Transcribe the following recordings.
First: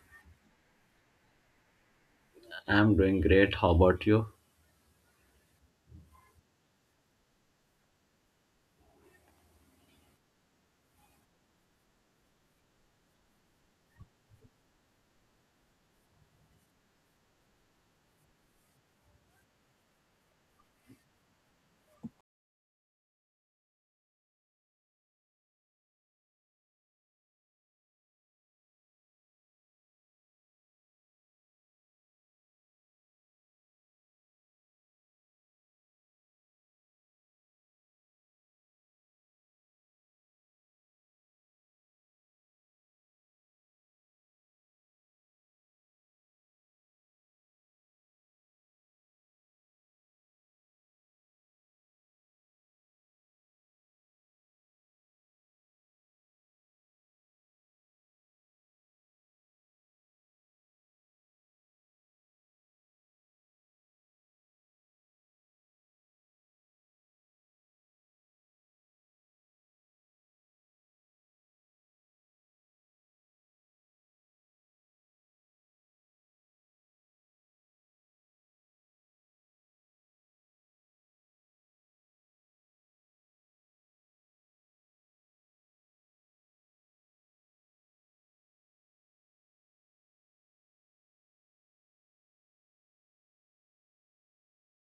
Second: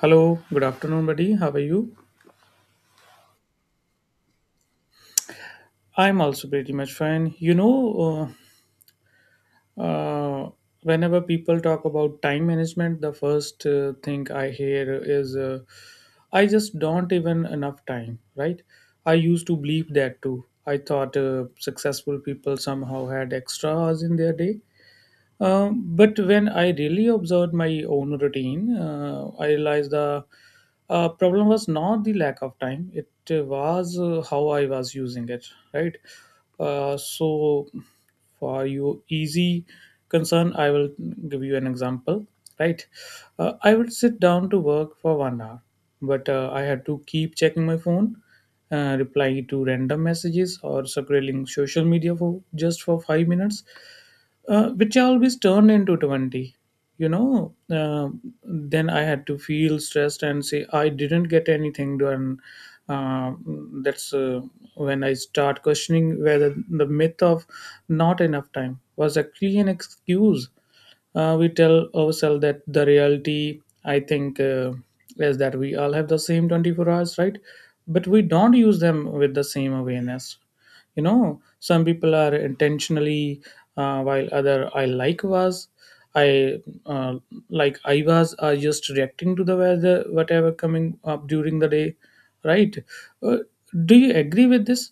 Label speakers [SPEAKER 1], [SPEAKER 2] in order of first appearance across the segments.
[SPEAKER 1] Hello, good afternoon, buddy. How are you?
[SPEAKER 2] I'm doing great. How about you?
[SPEAKER 1] I'm also pretty much fine. Uh, uh, Whenever people talk about time management, the first thing I hear is I just don't even enough time, right? I used to believe that too. I thought successful people somehow had extra hours in their day. But when I really observed my own routine, I realized the problem was not the lack of time; it was how I was using it. Right. Uh, so, for your easy concern, I will give you an example. Right. I would sit down to work for 1 hour, but I had to keep checking my phone, replying to random messages, or scrolling social media for just for 5 minutes, which always turned into 20. You know, uh, then I had to feel stressed and say, I didn't get anything done. Uh, that's When I start questioning whether the myth of not enough time was actually an excuse. We tell ourselves that the reality, I think, is that we all have the same 24 hours, right? But we don't use them with the same awareness. You know, some people are intentionally, while other I like was I uh, like I was are just reacting to the weather whatever coming up during the day, right. uh, do you agree with this?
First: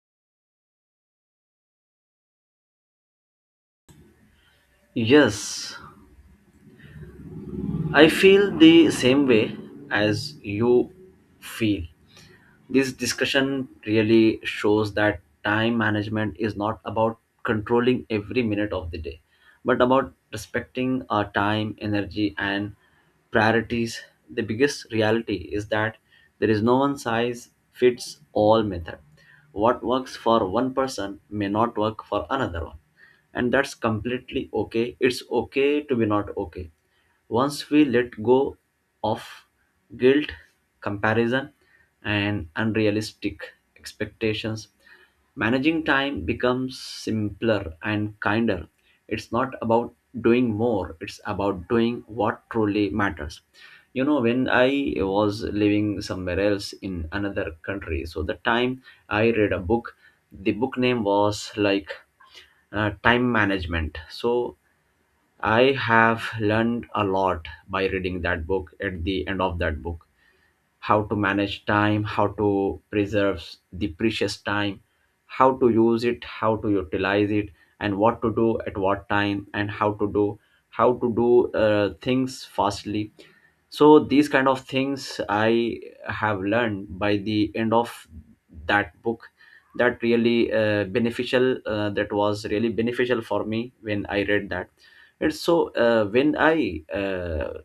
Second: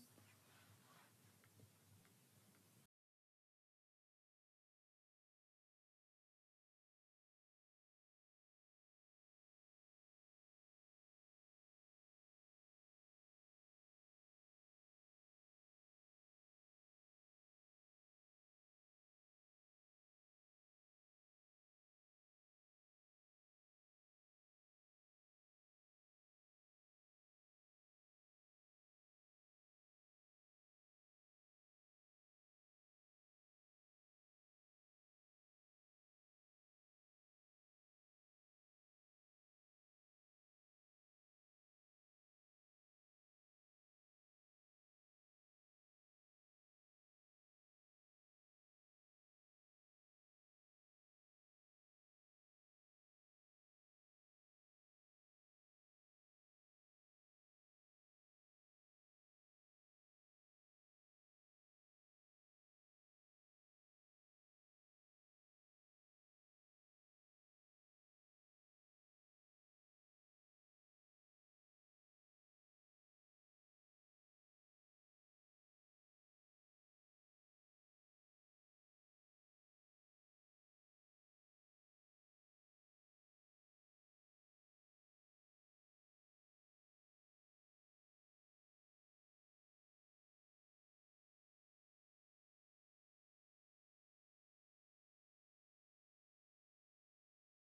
[SPEAKER 2] Yes, I feel the same way as you feel. This discussion really shows that time management is not about controlling every minute of the day, but about respecting our time, energy, and priorities. The biggest reality is that there is no one size fits all method. What works for one person may not work for another one, and that's completely okay. It's okay to be not okay. Once we let go of guilt, comparison, and unrealistic expectations, managing time becomes simpler and kinder. It's not about doing more, it's about doing what truly matters. You know, when I was living somewhere else in another country, so the time I read a book, the book name was like Time Management. So I have learned a lot by reading that book at the end of that book how to manage time, how to preserve the precious time, how to use it, how to utilize it, and what to do at what time, and how to do things fastly. So these kind of things I have learned by the end of that book. That really beneficial. That was really beneficial for me when I read that. And so when I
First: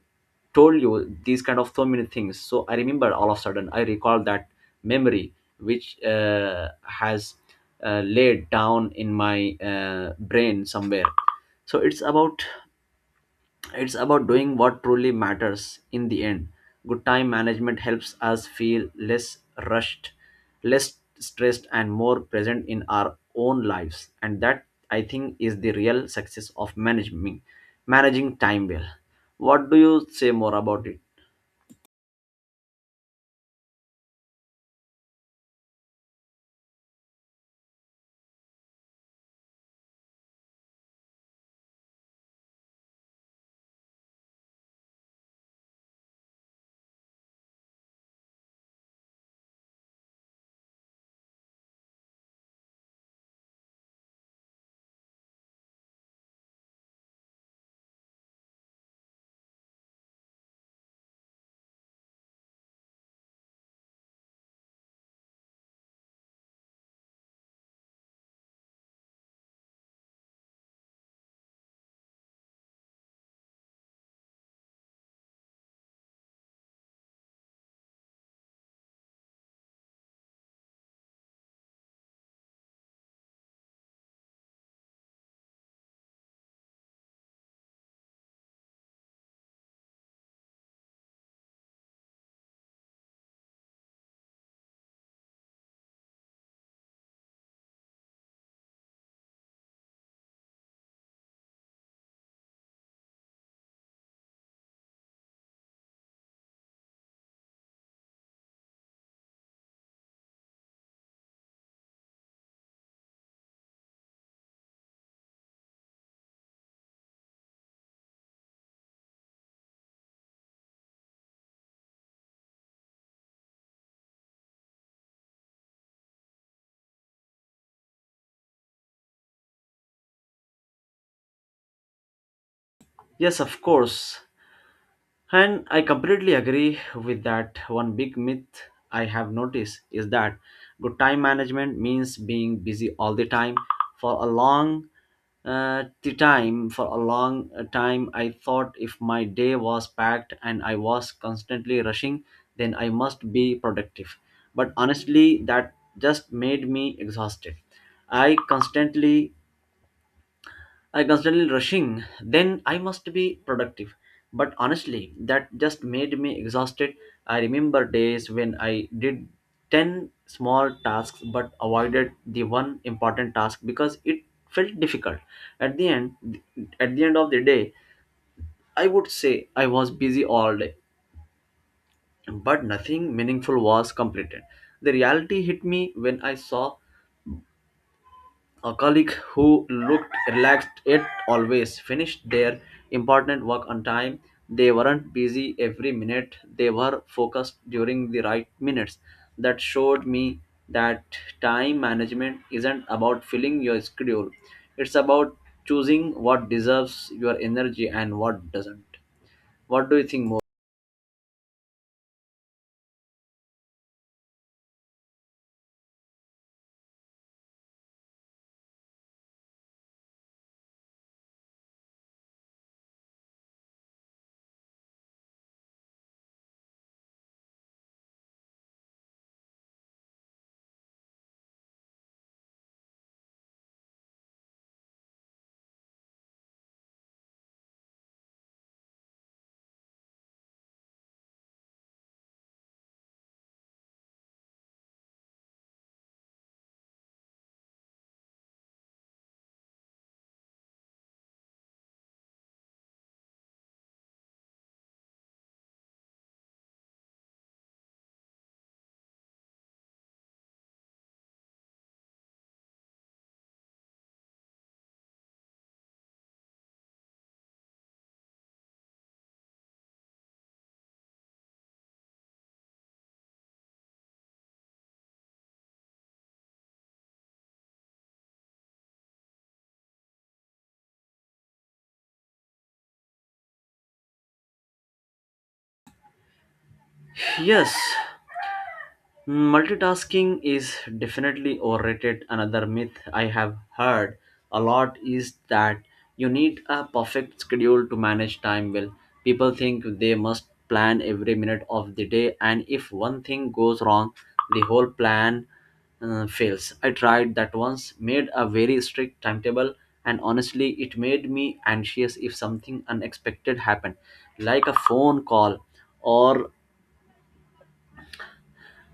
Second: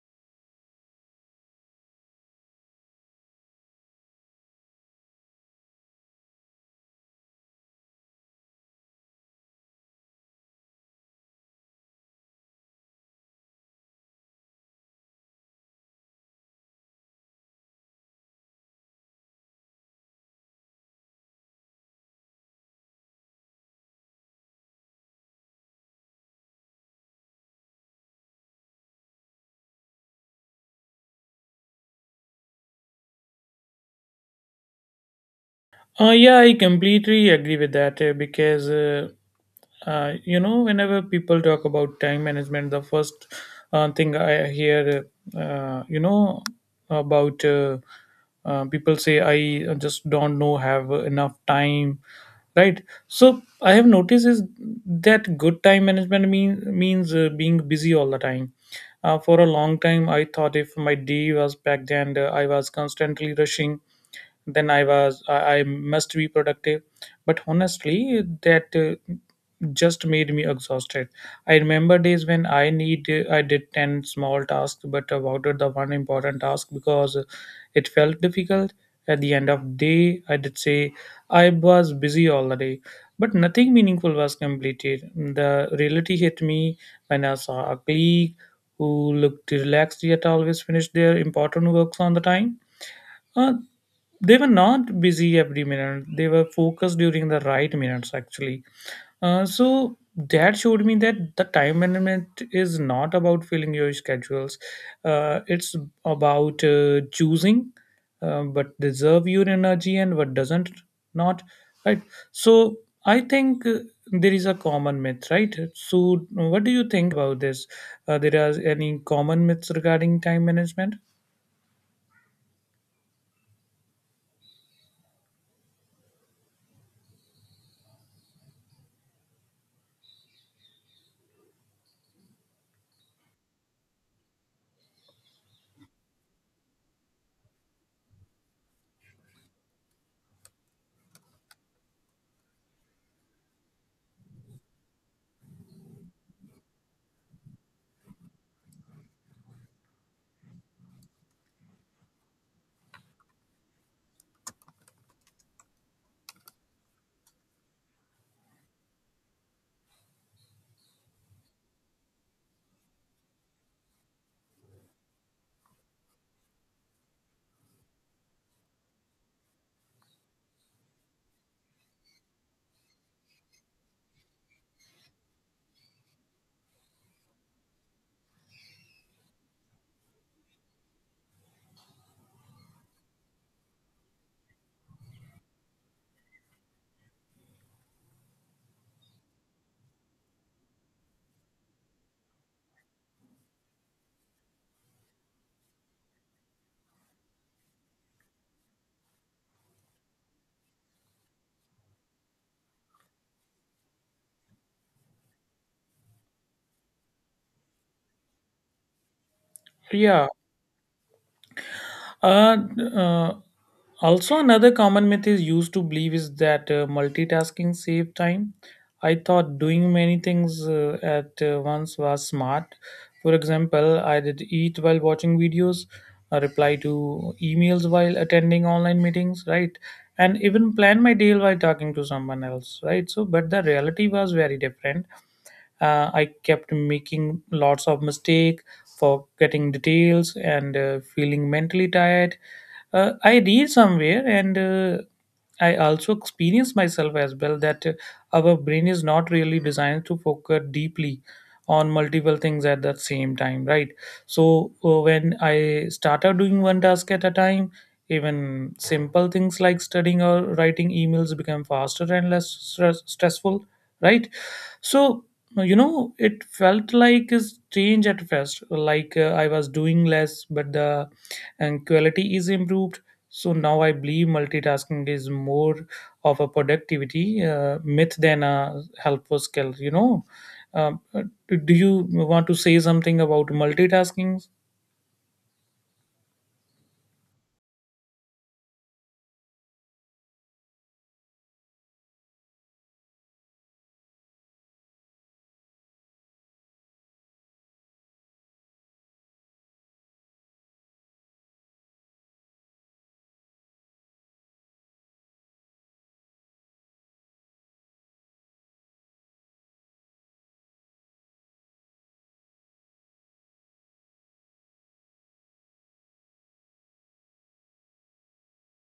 [SPEAKER 2] told you these kind of so many things, so I remember, all of a sudden, I recall that memory which has laid down in my brain somewhere. So it's about, it's about doing what truly matters. In the end, good time management helps us feel less rushed, less stressed, and more present in our own lives, and that, I think, is the real success of managing time well. What do you say more about it?
[SPEAKER 1] Yeah, I completely agree with that, because you know, whenever people talk about time management, the first thing I hear, you know, about people say, I just don't know, have enough time, right? So I have noticed is that good time management means being busy all the time. For a long time, I thought if my day was packed and I was constantly rushing, then I was I must be productive, but honestly that just made me exhausted. I remember days when I did 10 small tasks but avoided the one important task because it felt difficult. At the end of day, I did say I was busy all the day, but nothing meaningful was completed. The reality hit me when I saw a colleague who looked relaxed yet always finished their important works on the time. uh, they were not busy every minute, they were focused during the right minutes actually. uh, so that showed me that the time management is not about filling your schedules, it's about choosing but deserve your energy and what doesn't not, right. So I think, there is a common myth, right? So what do you think about this? There are any common myths regarding time management?
[SPEAKER 2] Yes, of course. And I completely agree with that. One big myth I have noticed is that good time management means being busy all the time for a long for a long time. I thought if my day was packed and I was constantly rushing, then I must be productive, but honestly that just made me exhausted. i constantly I constantly rushing, then I must be productive. But honestly, that just made me exhausted. I remember days when I did 10 small tasks but avoided the one important task because it felt difficult. At the end at the end of the day, I would say I was busy all day, but nothing meaningful was completed. The reality hit me when I saw a colleague who looked relaxed yet always finished their important work on time. They weren't busy every minute, they were focused during the right minutes. That showed me that time management isn't about filling your schedule, it's about choosing what deserves your energy and what doesn't. What do you think
[SPEAKER 1] Yeah.
[SPEAKER 2] more?
[SPEAKER 1] Uh, uh, Also, another common myth is used to believe is that multitasking save time. I thought doing many things at once was smart. For example, I did eat while watching videos, reply to emails while attending online meetings, right? And even plan my day while talking to someone else, right? So, but the reality was very different. I kept making lots of mistake, forgetting details, and feeling mentally tired. I read somewhere, and I also experience myself as well that our brain is not really designed to focus deeply on multiple things at the same time, right. So when I started doing one task at a time, even simple things like studying or writing emails become faster and stressful, right. So, you know, it felt like a change at first, like I was doing less, but the and quality is improved. So now I believe multitasking is more of a productivity myth than a helpful skill, you know. Um, uh, do you want to say something about multitasking?
[SPEAKER 2] Yes, multitasking is definitely overrated. Another myth I have heard a lot is that you need a perfect schedule to manage time well. People think they must plan every minute of the day, and if one thing goes wrong, the whole plan fails. I tried that once, made a very strict timetable, and honestly, it made me anxious if something unexpected happened, like a phone call or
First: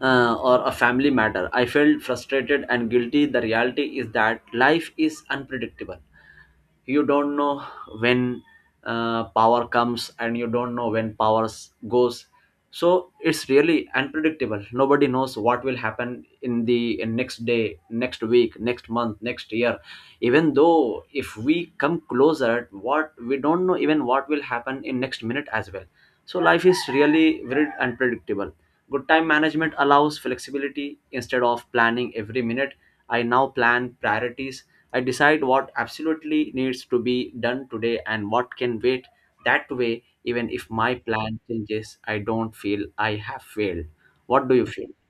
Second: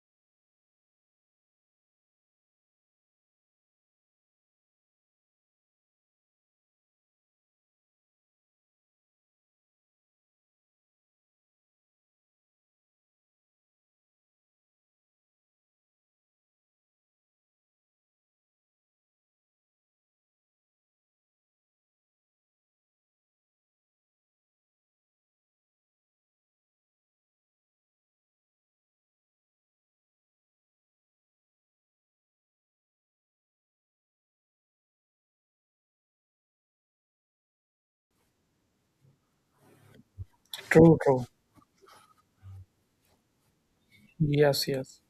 [SPEAKER 2] or a family matter. I felt frustrated and guilty. The reality is that life is unpredictable. You don't know when power comes and you don't know when goes. So it's really unpredictable. Nobody knows what will happen in the in next day, next week, next month, next year. Even though if we come closer, what we don't know, even what will happen in next minute as well. So life is really very unpredictable. Good time management allows flexibility instead of planning every minute. I now plan priorities. I decide what absolutely needs to be done today and what can wait. That way, even if my
[SPEAKER 1] True, true.
[SPEAKER 2] plan changes, I don't feel I have failed. What do you
[SPEAKER 1] Yes,
[SPEAKER 2] feel?
[SPEAKER 1] yes.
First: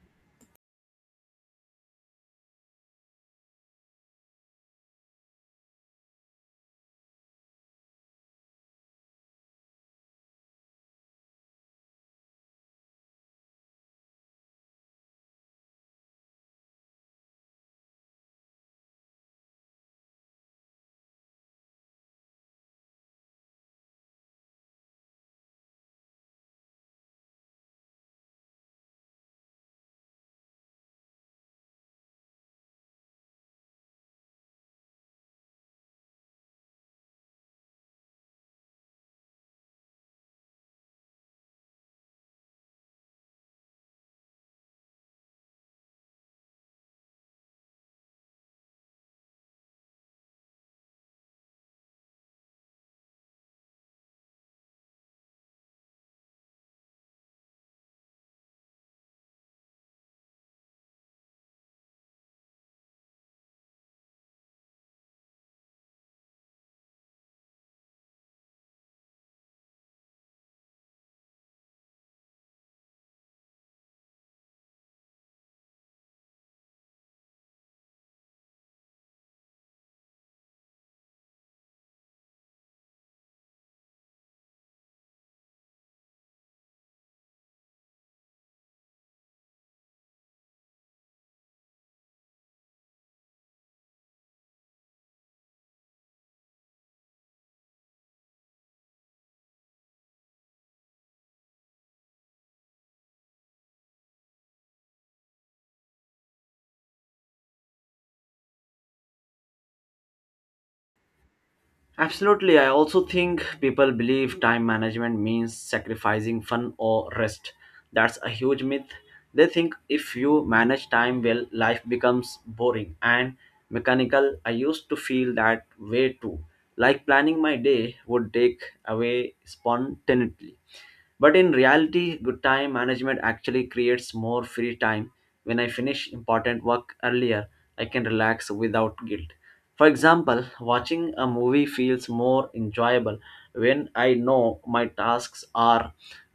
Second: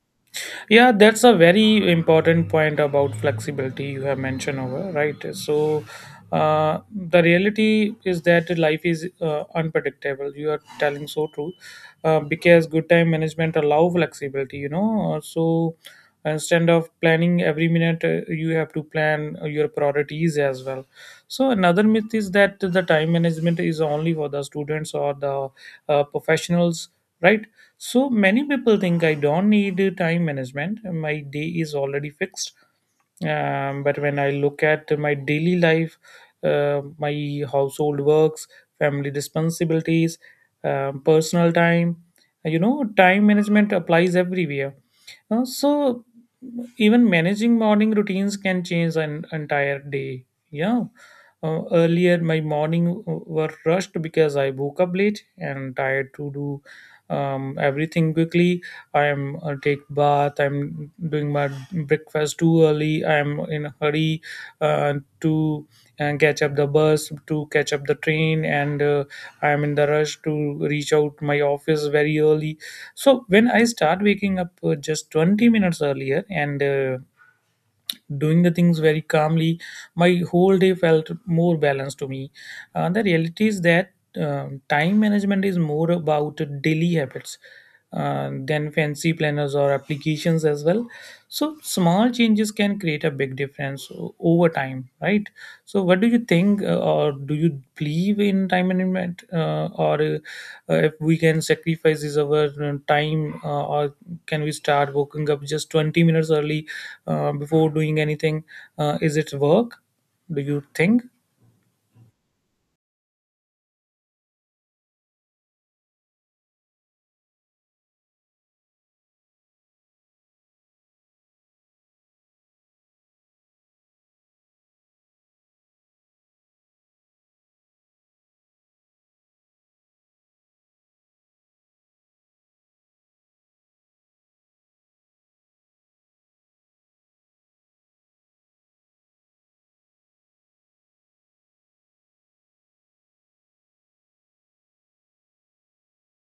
[SPEAKER 1] Yeah, that's a very important point about flexibility you have mentioned over, right? So, the reality is that life is unpredictable. You are telling so true, because good time management allow flexibility. You know, so instead of planning every minute, you have to plan your priorities as well. So another myth is that the time management is only for the students or the professionals, right? So many people think I don't need time management. My day is already fixed. But when I look at my daily life, my household works, family responsibilities, personal time, you know, time management applies everywhere. Uh, so Even managing morning routines can change an entire day. Yeah. Earlier, my morning were rushed because I woke up late and tired to do everything quickly. I'm take bath. I'm doing my breakfast too early. I'm in a hurry uh, to catch up the bus, to catch up the train, and I'm in the rush to reach out my office very early. So when I start waking up just 20 minutes earlier and doing the things very calmly, my whole day felt more balanced to me. The reality is that time management is more about daily habits than fancy planners or applications as well. So small changes can create a big difference over time, right. So what do you think, or do you believe in time management, or if we can sacrifice is our time, or can we start waking up just 20 minutes early before doing anything? Is it work? Do you think?
[SPEAKER 2] Absolutely. I also think people believe time management means sacrificing fun or rest. That's a huge myth. They think if you manage time well, life becomes boring and mechanical. I used to feel that way too, like planning my day would take away spontaneity. But in reality, good time management actually creates more free time. When I finish important work earlier, I can relax without guilt. For example, watching a movie feels more enjoyable when I know my tasks are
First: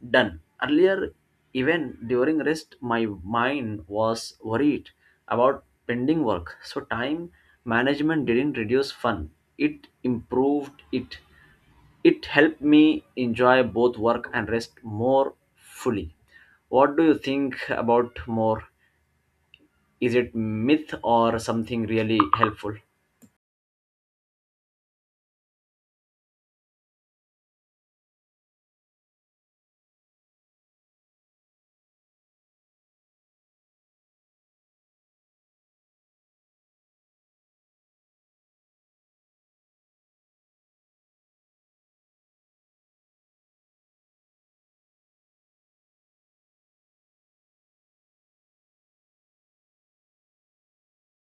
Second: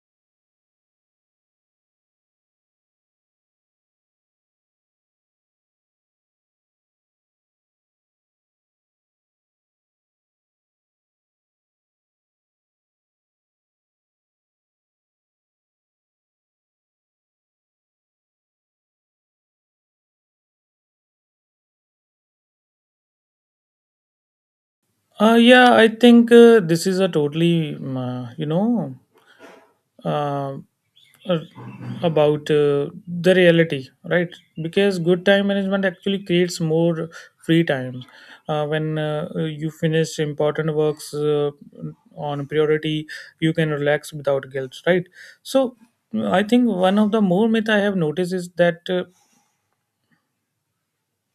[SPEAKER 2] done. Earlier, even during rest, my mind was worried about pending work. So, time management didn't reduce fun, it improved it. It helped me enjoy both work and rest more fully. What do you think about more? Is it myth or something really helpful?
[SPEAKER 1] Yeah, I think this is a totally, you know, uh, uh, about the reality, right? Because good time management actually creates more free time. When you finish important works on priority, you can relax without guilt, right? So I think one of the more myth I have noticed is that.